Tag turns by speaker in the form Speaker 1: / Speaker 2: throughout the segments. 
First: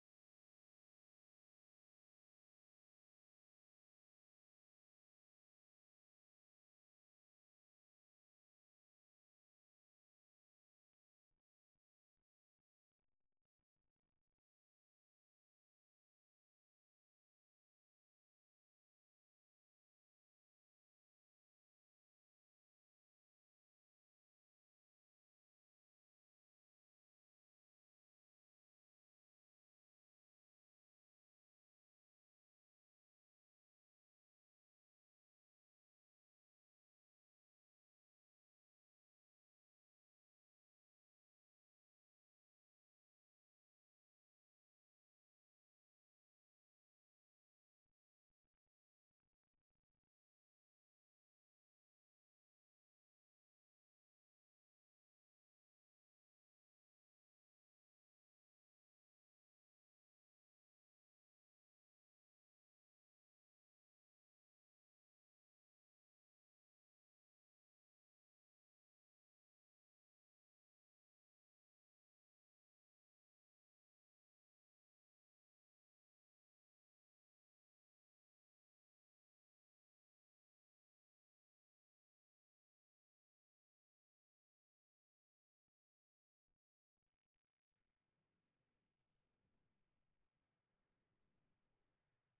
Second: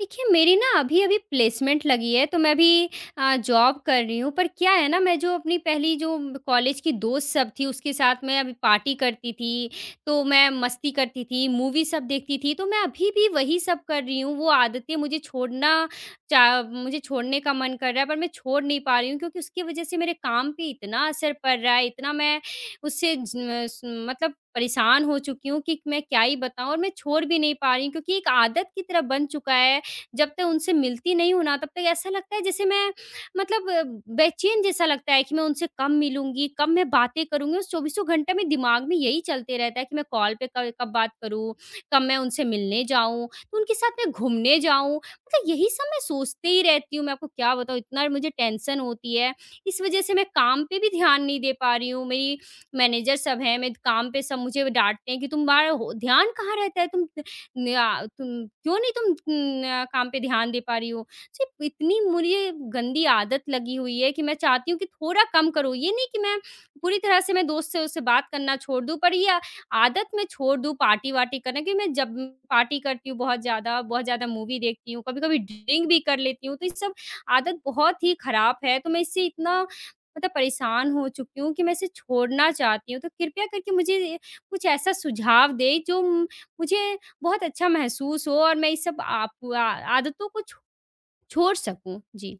Speaker 1: देखिए मेरी ना अभी-अभी प्लेसमेंट लगी है तो मैं अभी जॉब कर रही हूँ पर क्या है ना मैं जो अपनी पहली जो कॉलेज की दोस्त सब थी उसके साथ मैं अभी पार्टी करती थी, तो मैं मस्ती करती थी, मूवी सब देखती थी तो मैं अभी भी वही सब कर रही हूँ। वो आदतें मुझे छोड़ना चा मुझे छोड़ने का मन कर रहा है पर मैं छोड़ नहीं पा रही हूँ क्योंकि उसकी वज़ह से मेरे काम पे इतना असर पड़ रहा है, इतना मैं उससे ज स मतलब परेशान हो चुकी हूँ कि मैं क्या ही बताऊँ और मैं छोड़ भी नहीं पा रही हूँ क्योंकि एक आदत की तरह बन चुका है। जब तक उनसे मिलती नहीं हूँ ना तब तक ऐसा लगता है जैसे मतलब अ, बेचैन जैसा लगता है कि मैं उनसे कम मिलूँगी, कम मैं बातें करूँगी। उस चौबीसों घंटे में दिमाग में यही चलते रहता है कि मैं कॉल पे क कब बात करूँ, कब मैं उनसे मिलने जाऊँ, तो उनके साथ मैं घूमने जाऊँ। मतलब यही सब मैं सोचते ही रहती हूँ। मैं आपको क्या बताऊँ इतना मुझे टेंशन होती है। इस वज़ह से मैं काम पे भी ध्यान नहीं दे पा रही हूँ। मेरी मैनेजर सब हैं, मेरे काम पे सब मुझे डाँटते हैं कि तुम्हारा हो ध्यान कहाँ रहता है? तुम ना तुम क्यों नहीं तुम न, आ, काम पे ध्यान दे पा रही हो? सिर्फ इतनी मुझे गंदी आदत लगी हुई है कि मैं चाहती हूँ कि थोड़ा कम करो। ये नहीं कि मैं पूरी तरह से मैं दोस्त से उससे बात करना छोड़ दूँ, पर ये आदत मैं छोड़ दूँ पार्टी-वार्टी करना क्योंकि मैं जब पार्टी करती हूँ बहुत ज़्यादा मूवी देखती हूँ, कभी-कभी ड्रिंक भी कर लेती हूँ, तो ये सब आदत बहुत ही खराब है। तो मैं इससे इतना मतलब परेशान हो चुकी हूँ कि मैं इसे छोड़ना चाहती हूँ। तो कृपया करके मुझे कुछ ऐसा सुझाव दें जो मुझे बहुत अच्छा महसूस हो और मैं इस सब आप आ आदतों को छो छोड़ सकूँ। जी,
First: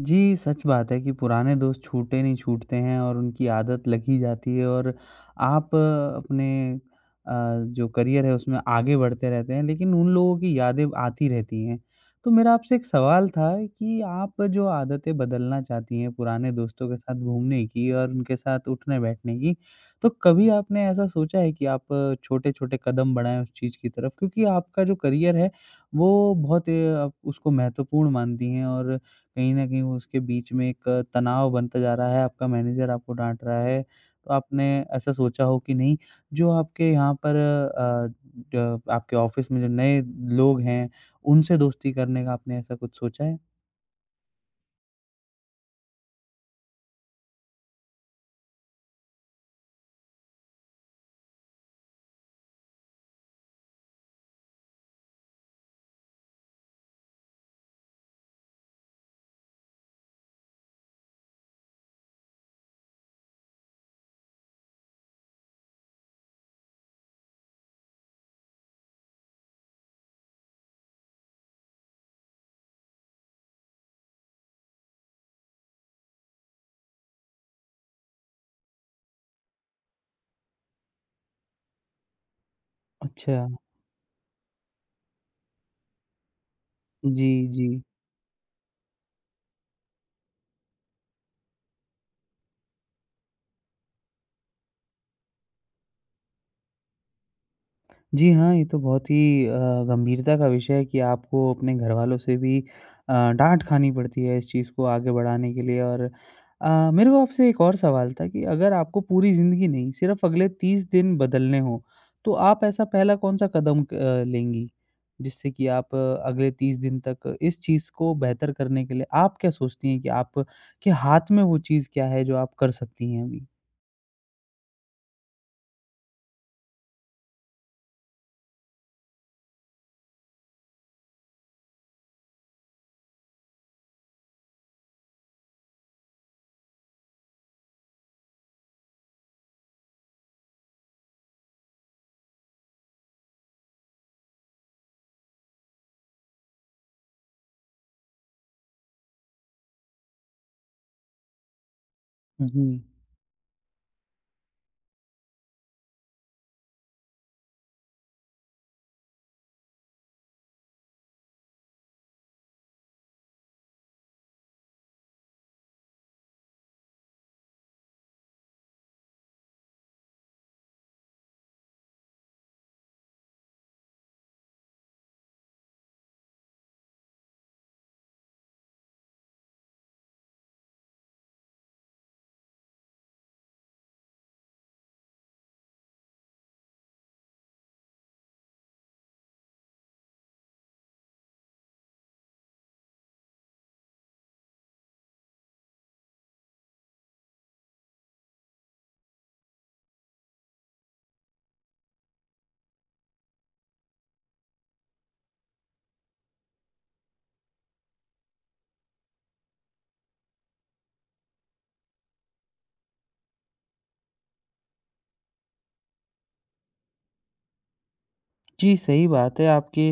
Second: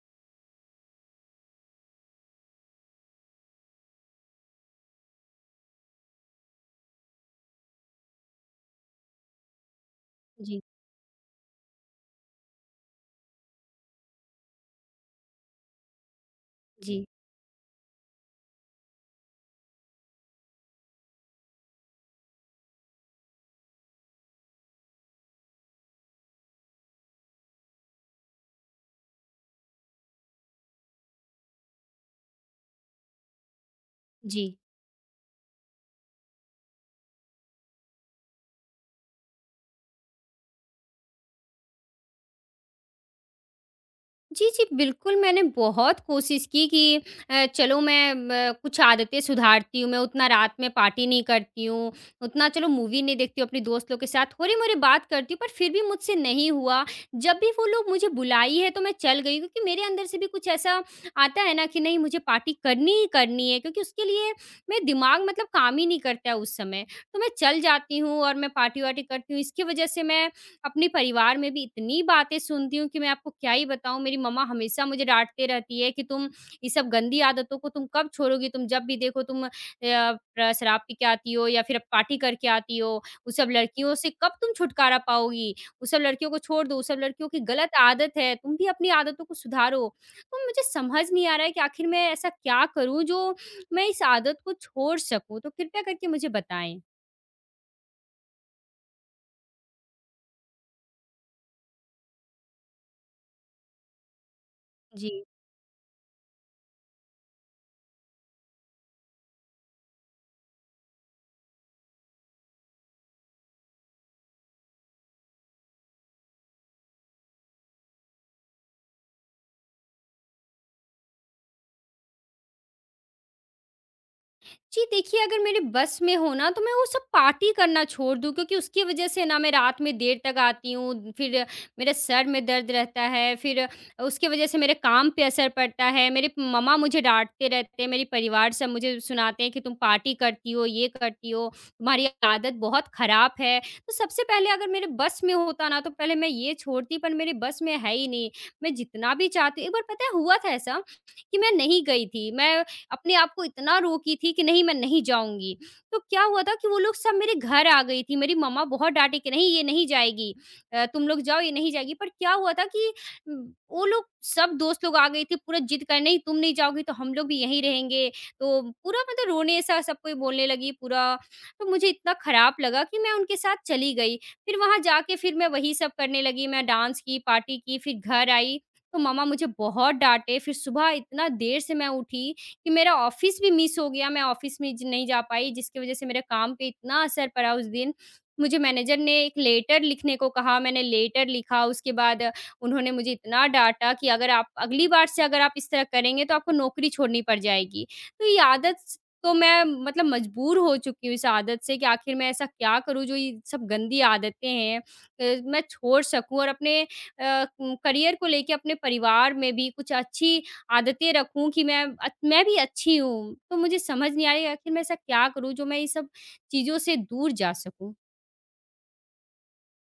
Speaker 2: जी, सच बात है कि पुराने दोस्त छूटे नहीं छूटते हैं और उनकी आदत लग ही जाती है और आप अपने अ, जो करियर है उसमें आगे बढ़ते रहते हैं, लेकिन उन लोगों की
Speaker 1: जी,
Speaker 2: यादें आती रहती हैं। तो मेरा आपसे एक सवाल था कि आप जो आदतें बदलना चाहती हैं पुराने दोस्तों के
Speaker 1: जी,
Speaker 2: साथ घूमने की और उनके साथ उठने-बैठने की, तो कभी आपने ऐसा सोचा है कि आप छोटे-छोटे कदम बढ़ाएँ उस चीज़ की तरफ? क्योंकि आपका जो करियर है, वो बहुत आप उसको महत्वपूर्ण मानती हैं और कहीं न कहीं वो उसके बीच में एक तनाव बनता जा रहा है, आपका मैनेजर आपको डाँट रहा है। तो
Speaker 1: जी।
Speaker 2: आपने ऐसा सोचा हो कि नहीं, जो आपके यहाँ पर अ, ड आपके ऑफ़िस में जो नए लोग हैं, उनसे दोस्ती करने का आपने ऐसा कुछ सोचा है?
Speaker 1: जी, जी, बिल्कुल, मैंने बहुत कोशिश की कि चलो मैं म कुछ आदतें सुधारती हूँ, मैं उतना रात में पार्टी नहीं करती हूँ, उतना चलो मूवी नहीं देखती हूँ, अपने दोस्त लोग के साथ थोड़ी-मोड़ी बात करती हूँ, पर फिर भी मुझसे नहीं हुआ। जब भी वो लोग मुझे बुलाई है, तो मैं चल गई क्योंकि मेरे अंदर से भी कुछ ऐसा आता है ना कि नहीं मुझे पार्टी करनी ही करनी है क्योंकि उसके लिए मेरा दिमाग मतलब काम ही नहीं करता है उस समय। तो मैं चल जाती हूँ और मैं पार्टी-वार्टी करती हूँ, इसकी वजह से मैं अपने परिवार में भी इतनी बातें सुनती हूँ कि मैं आपको क्या ही बताऊँ। मेरी मम्मा हमेशा मुझे डाँटते रहती है कि, "तुम ये सब गंदी आदतों को तुम कब छोड़ोगी? तुम जब भी देखो तुम अ, प्र शराब पी के आती हो या फिर पार्टी करके आती हो। वो
Speaker 2: अच्छा।
Speaker 1: सब लड़कियों से कब तुम छुटकारा पाओगी? वो सब लड़कियों को छोड़ दो, वो सब लड़कियों
Speaker 2: जी,
Speaker 1: की
Speaker 2: जी।
Speaker 1: गलत आदत है। तुम भी अपनी आदतों को सुधारो।" तो मुझे समझ नहीं आ रहा है कि आखिर मैं ऐसा क्या करूँ, जो मैं इस आदत को छोड़ सकूँ? तो कृपया करके मुझे बताएँ।
Speaker 2: जी हाँ, ये तो बहुत ही गंभीरता का विषय है कि आपको अपने घरवालों से भी डाँट खानी पड़ती है इस चीज़ को आगे
Speaker 1: जी।
Speaker 2: बढ़ाने के लिए और मेरे को आपसे एक और सवाल था कि अगर आपको पूरी ज़िंदगी नहीं, सिर्फ़ अगले 30 दिन बदलने हों, तो आप ऐसा पहला कौन-सा कदम लेंगी? जिससे कि आप अगले 30 दिन तक इस चीज़ को बेहतर करने के लिए आप क्या सोचती हैं कि आप के हाथ में वो चीज़ क्या है जो आप कर सकती हैं अभी?
Speaker 1: जी, देखिए अगर मेरे बस में हो ना तो मैं वो सब पार्टी करना छोड़ दूँ क्योंकि उसकी वज़ह से ना मैं रात में देर तक आती हूँ, फिर मेरे सर में दर्द रहता है, फिर उसकी वज़ह से मेरे काम पे असर पड़ता है, मेरे मम्मा मुझे डाँटते रहते हैं, मेरे परिवार सब मुझे सुनाते हैं कि तुम पार्टी करती हो, ये करती हो, तुम्हारी आदत बहुत ख़राब है। तो सबसे पहले अगर मेरे बस में होता ना तो पहले मैं ये छोड़ती पर मेरे बस में है ही नहीं। मैं जितना भी चाहती हूँ, एक बार पता है हुआ था ऐसा कि मैं नहीं गई थी,
Speaker 2: जी।
Speaker 1: मैं अपने आप को इतना रोकी थी कि नहीं मैं नहीं जाऊँगी। तो क्या हुआ था कि वो लोग सब मेरे घर आ गई थी, मेरी मम्मा बहुत डाँटी कि नहीं ये नहीं जाएगी तुम लोग जाओ ये नहीं जाएगी। पर क्या हुआ था कि उम, वो लोग सब दोस्त लोग आ गए थे पूरा जिद करने नहीं तुम नहीं जाओगी तो हम लोग भी यहीं रहेंगे। तो पूरा मतलब रोने सा सब कोई बोलने लगी पूरा। तो मुझे इतना खराब लगा कि मैं उनके साथ चली गई। फिर वहाँ जाके फिर मैं वही सब करने लगी, मैं डांस की, पार्टी की, फिर घर आई तो मम्मा मुझे बहुत डाँटे। फिर सुबह इतना देर से मैं उठी कि मेरा ऑफ़िस भी मिस हो गया, मैं ऑफ़िस में ज नहीं जा पाई जिसकी वज़ह से मेरे काम पे इतना असर पड़ा उस दिन। मुझे मैनेजर ने एक लेटर लिखने को कहा, मैंने लेटर लिखा उसके बाद उन्होंने मुझे इतना डाँटा कि अगर आप अगली बार से अगर आप इस तरह करेंगे तो आपको नौकरी छोड़नी पड़ जाएगी। तो ये आदत स तो मैं मतलब मजबूर हो चुकी हूँ इस आदत से कि आखिर मैं ऐसा क्या करूँ जो ये सब गंदी आदतें हैं मैं छोड़ सकूँ और अपने करियर को लेके अपने परिवार में भी कुछ अच्छी आदतें रखूँ कि मैं भी अच्छी हूँ। तो मुझे समझ नहीं आ रही आखिर मैं ऐसा क्या करूँ जो मैं ये सब चीज़ों से दूर जा सकूँ?
Speaker 2: जी, सही बात है, आपके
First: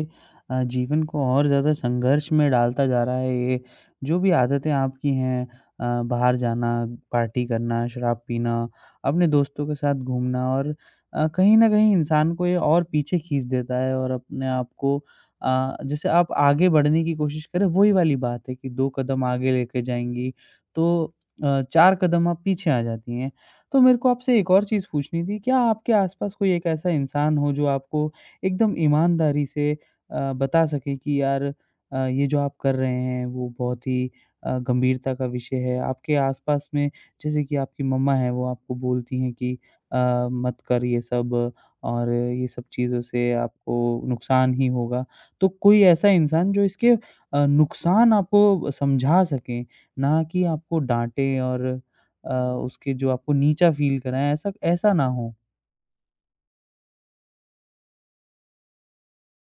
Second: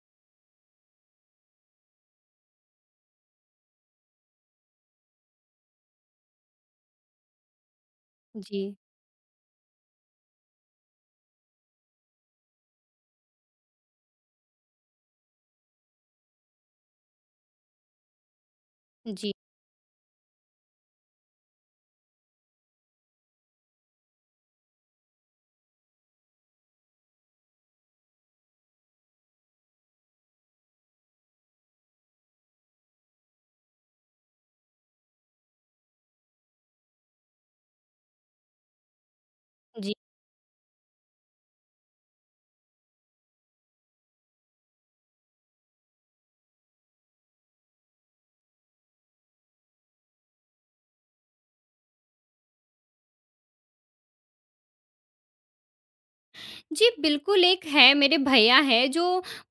Speaker 2: जीवन को और ज़्यादा संघर्ष में डालता जा रहा है ये, जो भी आदतें आपकी हैं बाहर जाना, पार्टी करना, शराब पीना,
Speaker 1: जी,
Speaker 2: अपने दोस्तों के साथ घूमना और कहीं न कहीं इंसान को ये और पीछे खींच देता है और अपने आप को जैसे आप आगे बढ़ने की कोशिश करें, वही वाली बात है कि 2 कदम
Speaker 1: जी,
Speaker 2: आगे लेके जाएँगी, तो 4 कदम आप पीछे आ जाती हैं। तो मेरे को आपसे एक और चीज़ पूछनी थी, क्या आपके आस-पास कोई एक ऐसा इंसान हो जो आपको एकदम ईमानदारी से बता सकें कि यार ये जो आप कर रहे हैं वो बहुत ही गंभीरता का विषय है। आपके आस-पास में जैसे कि आपकी मम्मा हैं वो आपको बोलती हैं कि
Speaker 1: जी।
Speaker 2: अ, मत कर ये सब और ये सब चीज़ों से आपको नुकसान ही होगा। तो कोई ऐसा इंसान जो इसके नुकसान आपको समझा सके, ना कि आपको डाँटे और अ, उसके जो आपको नीचा फ़ील कराएँ ऐसा ऐसा ना हो।
Speaker 1: जी, बिल्कुल एक है मेरे भैया हैं जो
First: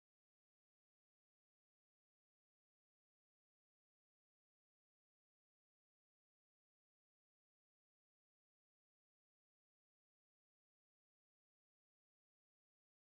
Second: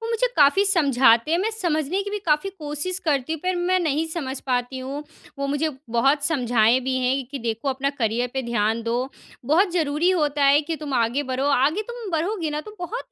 Speaker 1: वो मुझे काफ़ी समझाते हैं, मैं समझने की भी काफ़ी कोशिश करती हूँ पर मैं नहीं समझ पाती हूँ। वो मुझे बहुत समझाए भी हैं कि देखो अपना करियर पे ध्यान दो, बहुत ज़रूरी होता है कि तुम आगे बढ़ो, आगे तुम बढ़ोगी ना तो बहुत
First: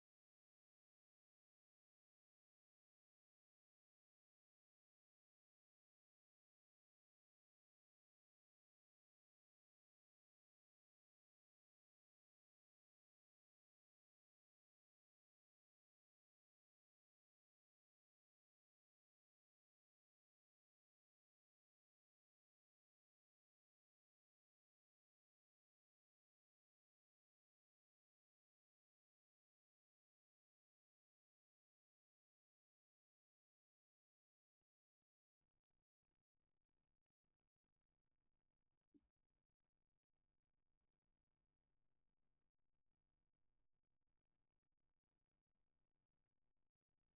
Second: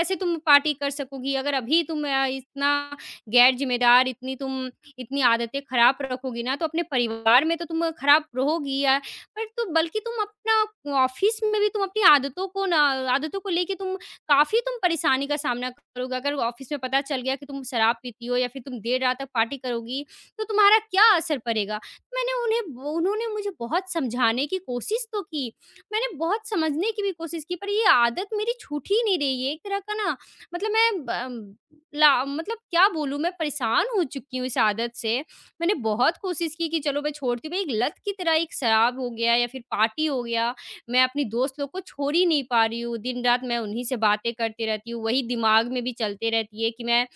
Speaker 1: ऐसे तुम पार्टी कर सकोगी। अगर अभी तुम इतना गैर ज़िम्मेदार इतनी तुम इतनी आदतें खराब रखोगी ना तो अपने परिवार में तो तुम खराब रहोगी या पर तो बल्कि तुम अपना ऑफ़िस में भी तुम अपनी आदतों को ना आदतों को लेके तुम काफ़ी तुम परेशानी का सामना करोगे। अगर ऑफ़िस में पता चल गया कि तुम शराब पीती हो या फिर तुम देर रात तक पार्टी करोगी, तो तुम्हारा क्या असर पड़ेगा? मैंने उन्हें उन्होंने मुझे बहुत समझाने की कोशिश तो की, मैंने बहुत समझने की भी कोशिश की, पर ये आदत मेरी छूट ही नहीं रही है। एक तरह का ना मतलब मैं ब ला मतलब क्या बोलूँ मैं परेशान हो चुकी हूँ इस आदत से। मैंने बहुत कोशिश की कि चलो मैं छोड़ती हूँ, मैं एक लत की तरह एक शराब हो गया या फिर पार्टी हो गया, मैं अपनी दोस्त लोग को छोड़ ही नहीं पा रही हूँ। दिन-रात मैं उन्हीं से बातें करती रहती हूँ, वही दिमाग में भी चलते रहती है कि मैं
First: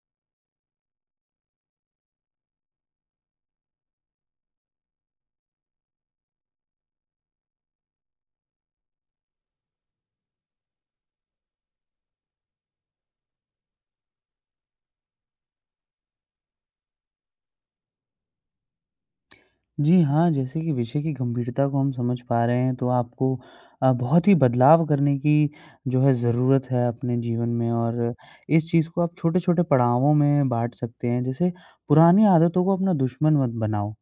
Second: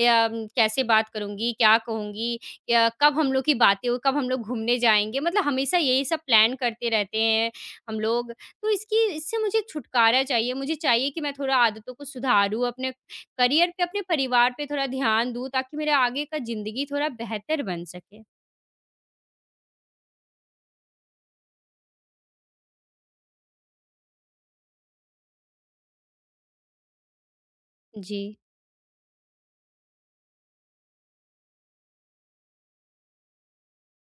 Speaker 1: या उम, कैसे बात करूँगी, क्या कहूँगी या कब हम लोग की बातें हो, कब हम लोग घूमने जाएँगे, मतलब हमेशा यही सब प्लान करते रहते हैं हम लोग। तो इसकी इससे मुझे छुटकारा चाहिए, मुझे चाहिए कि मैं थोड़ा आदतों को सुधारूँ, अपने करियर पे, अपने परिवार पे थोड़ा ध्यान दूँ ताकि मेरा आगे का ज़िंदगी थोड़ा बेहतर बन सके?
Speaker 2: जी हाँ, जैसे कि विषय की गंभीरता को हम समझ पा रहे हैं, तो आपको बहुत ही बदलाव करने की जो है ज़रूरत है अपने जीवन में और
Speaker 1: जी।
Speaker 2: इस चीज़ को आप छोटे-छोटे पड़ावों में बाँट सकते हैं। जैसे पुरानी आदतों को अपना दुश्मन मत बनाओ,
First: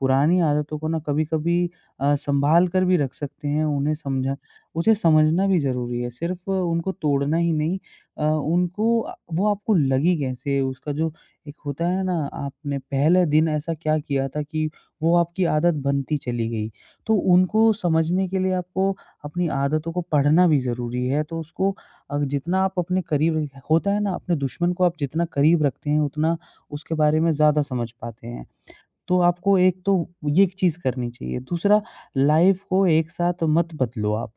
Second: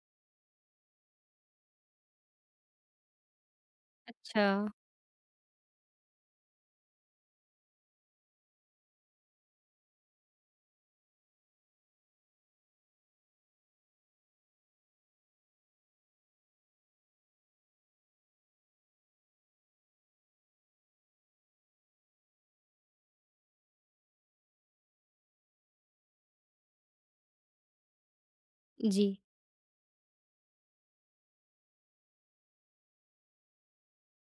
Speaker 2: पुरानी आदतों को ना कभी-कभी सँभाल कर भी रख सकते हैं, उन्हें समझा
Speaker 1: अच्छा।
Speaker 2: उसे समझना भी ज़रूरी है, सिर्फ़ उनको तोड़ना ही नहीं उनको वो आपको लगी कैसे? उसका जो एक होता है ना, आपने पहले दिन ऐसा क्या किया था कि वो आपकी आदत बनती चली गई। तो उनको समझने के लिए आपको अपनी आदतों को पढ़ना भी ज़रूरी है। तो उसको जितना आप अपने करीब होता है ना, अपने दुश्मन को आप जितना करीब रखते हैं, उतना उसके बारे में ज़्यादा समझ पाते हैं। तो
Speaker 1: जी,
Speaker 2: आपको एक तो ये एक चीज़ करनी चाहिए। दूसरा लाइफ़ को एक साथ मत बदलो आप।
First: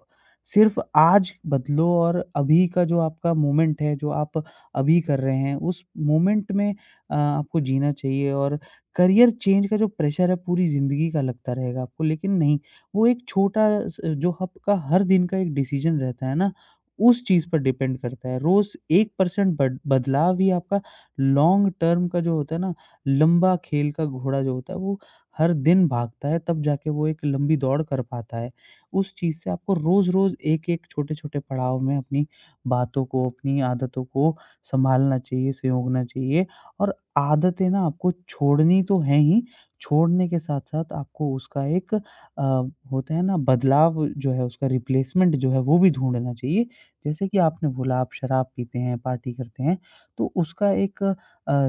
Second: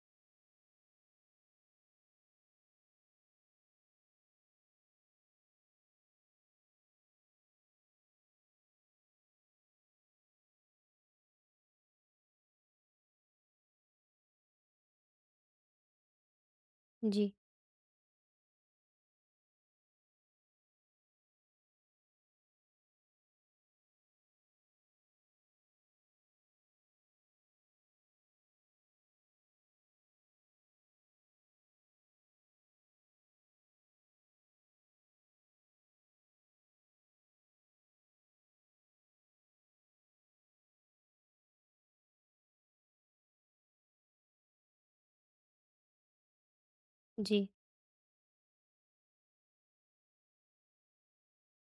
Speaker 2: सिर्फ़ आज बदलो और अभी का जो आपका मोमेंट है, जो आप अभी कर रहे हैं, उस मोमेंट में आपको जीना चाहिए और करियर चेंज का जो प्रेशर है पूरी ज़िंदगी का लगता रहेगा आपको, लेकिन नहीं, वो एक छोटा स जो आपका हर दिन का एक डिसीज़न रहता है ना, उस
Speaker 1: जी,
Speaker 2: चीज़ पर डिपेंड करता है। रोज़ 1% बद बदलाव ही आपका लॉन्ग टर्म का जो होता है ना लंबा खेल का घोड़ा जो होता है वो हर दिन भागता है तब जाके वो एक लंबी दौड़ कर पाता है। उस चीज़ से आपको रोज़-रोज़ एक-एक छोटे-छोटे पड़ाव में अपनी बातों को, अपनी आदतों को सँभालना चाहिए, संयोगना चाहिए और आदतें ना आपको छोड़नी तो हैं ही, छोड़ने के साथ-साथ आपको उसका एक होता है ना बदलाव जो है उसका रिप्लेसमेंट जो है वो भी ढूँढना चाहिए। जैसे कि
Speaker 1: जी,
Speaker 2: आपने बोला आप शराब पीते हैं, पार्टी करते हैं, तो उसका एक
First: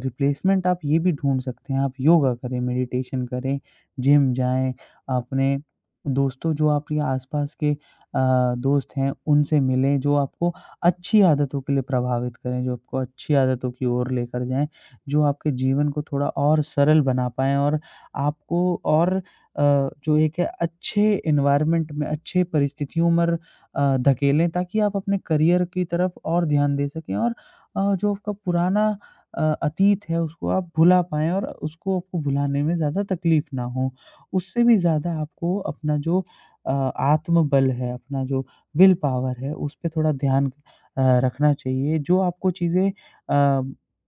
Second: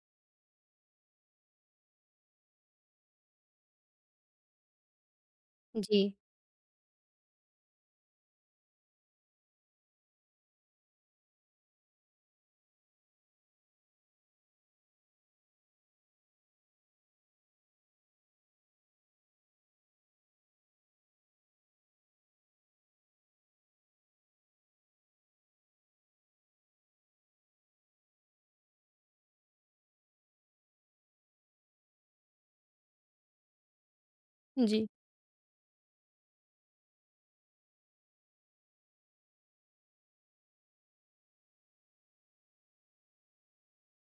Speaker 2: रिप्लेसमेंट आप ये भी ढूँढ सकते हैं, आप योगा करें, मेडिटेशन करें, जिम जाएँ, अपने
Speaker 1: जी,
Speaker 2: दोस्तों जो आपके आस-पास के दोस्त हैं, उनसे मिलें, जो आपको अच्छी आदतों के लिए प्रभावित करें, जो आपको अच्छी आदतों की ओर लेकर जाएँ, जो आपके जीवन को थोड़ा और सरल बना पाएँ और आपको और जो एक है अच्छे एनवायरनमेंट में, अच्छे परिस्थितियों मर अ, धकेलें ताकि आप अपने करियर की तरफ और ध्यान दे सकें और जो आपका पुराना अतीत है उसको आप भुला पाएँ और उसको आपको भुलाने में ज़्यादा तकलीफ़ ना हो। उससे भी
Speaker 1: जी,
Speaker 2: ज़्यादा आपको अपना जो आत्मबल है, अपना जो विल पावर है, उस पे थोड़ा ध्यान रखना चाहिए जो आपको चीज़ें अ,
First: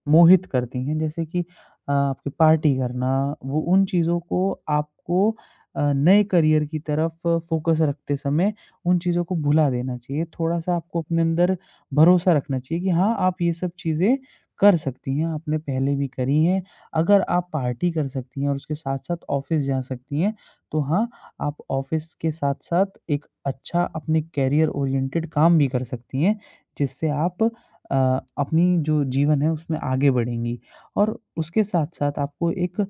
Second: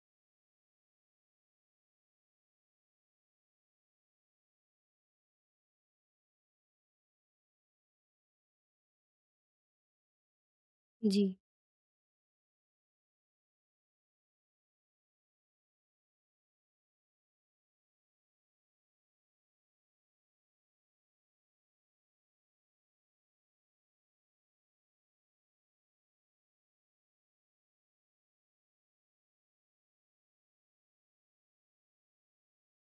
Speaker 2: मोहित करती हैं जैसे कि आपकी पार्टी करना वो उन चीज़ों को आपको नए करियर की तरफ फ़ोकस रखते समय उन चीज़ों को भुला देना चाहिए। थोड़ा-सा आपको अपने
Speaker 1: जी,
Speaker 2: अंदर भरोसा रखना चाहिए कि हाँ, आप ये सब चीज़ें कर सकती हैं, आपने पहले भी करी हैं। अगर आप पार्टी कर सकती हैं और उसके साथ-साथ ऑफ़िस जा सकती हैं, तो हाँ, आप ऑफ़िस के साथ-साथ एक अच्छा अपने करियर ओरिएंटेड काम भी कर सकती हैं, जिससे आप अ, अपनी जो जीवन है उसमें आगे बढ़ेंगी। और उसके साथ-साथ आपको एक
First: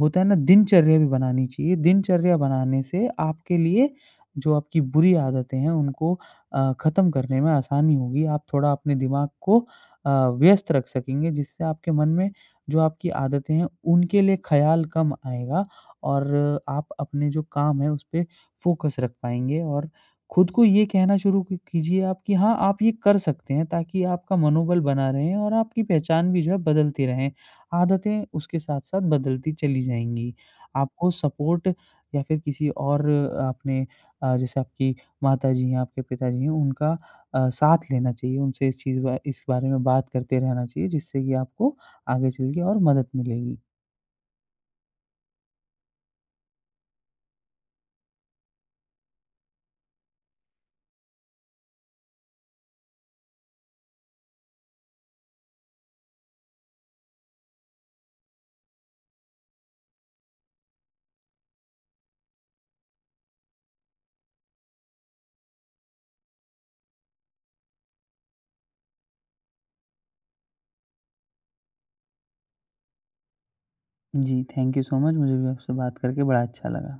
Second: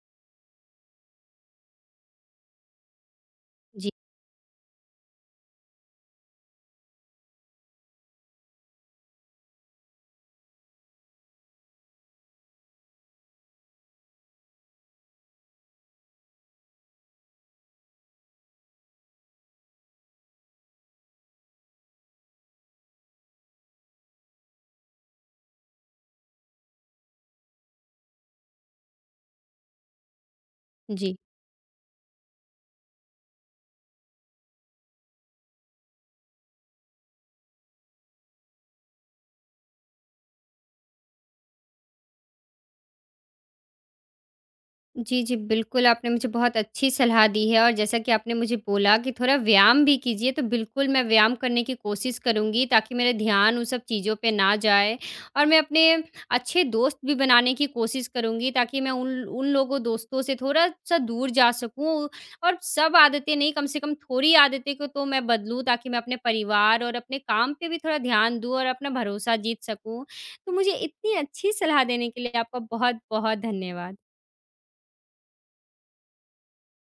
Speaker 2: होता है ना दिनचर्या भी बनानी चाहिए, दिनचर्या बनाने से आपके
Speaker 1: जी,
Speaker 2: लिए
Speaker 1: जी।
Speaker 2: जो आपकी बुरी आदतें हैं उनको ख़त्म करने में आसानी होगी। आप थोड़ा अपने दिमाग को अ, व्यस्त रख सकेंगे, जिससे आपके मन में जो आपकी आदतें हैं, उनके लिए ख़्याल कम आएगा और आप अपने जो काम है, उस पे फ़ोकस रख पाएँगे और खुद को ये कहना शुरू की कीजिए आप कि हाँ, आप ये कर सकते हैं, ताकि आपका मनोबल बना रहे और आपकी पहचान भी जो है बदलती रहें। आदतें उसके साथ-साथ बदलती चली जाएँगी। आपको
Speaker 1: जी
Speaker 2: सपोर्ट या फिर किसी और आपने जैसे आपकी माताजी हैं, आपके पिताजी हैं, उनका साथ लेना चाहिए, उनसे इस चीज़ बा इस बारे में बात करते रहना चाहिए, जिससे कि आपको आगे चल के और मदद मिलेगी।
Speaker 1: जी, जी, बिल्कुल, आपने मुझे बहुत अच्छी सलाह दी है और जैसा कि आपने मुझे बोला कि थोड़ा व्यायाम भी कीजिए, तो बिल्कुल मैं व्यायाम करने की कोशिश करूँगी ताकि मेरा ध्यान उन सब चीज़ों पे ना जाए और मैं अपने अच्छे दोस्त भी बनाने की कोशिश करूँगी ताकि मैं उन उन लोगों दोस्तों से थोड़ा-सा दूर जा सकूँ और सब आदतें नहीं, कम से कम थोड़ी आदतें को तो मैं बदलूँ ताकि मैं अपने परिवार और अपने काम पे भी थोड़ा ध्यान दूँ और अपना भरोसा जीत सकूँ। तो मुझे इतनी अच्छी सलाह देने के लिए आपका बहुत-बहुत धन्यवाद।
Speaker 2: जी, थैंक यू सो मच, मुझे भी आपसे बात करके बड़ा अच्छा लगा।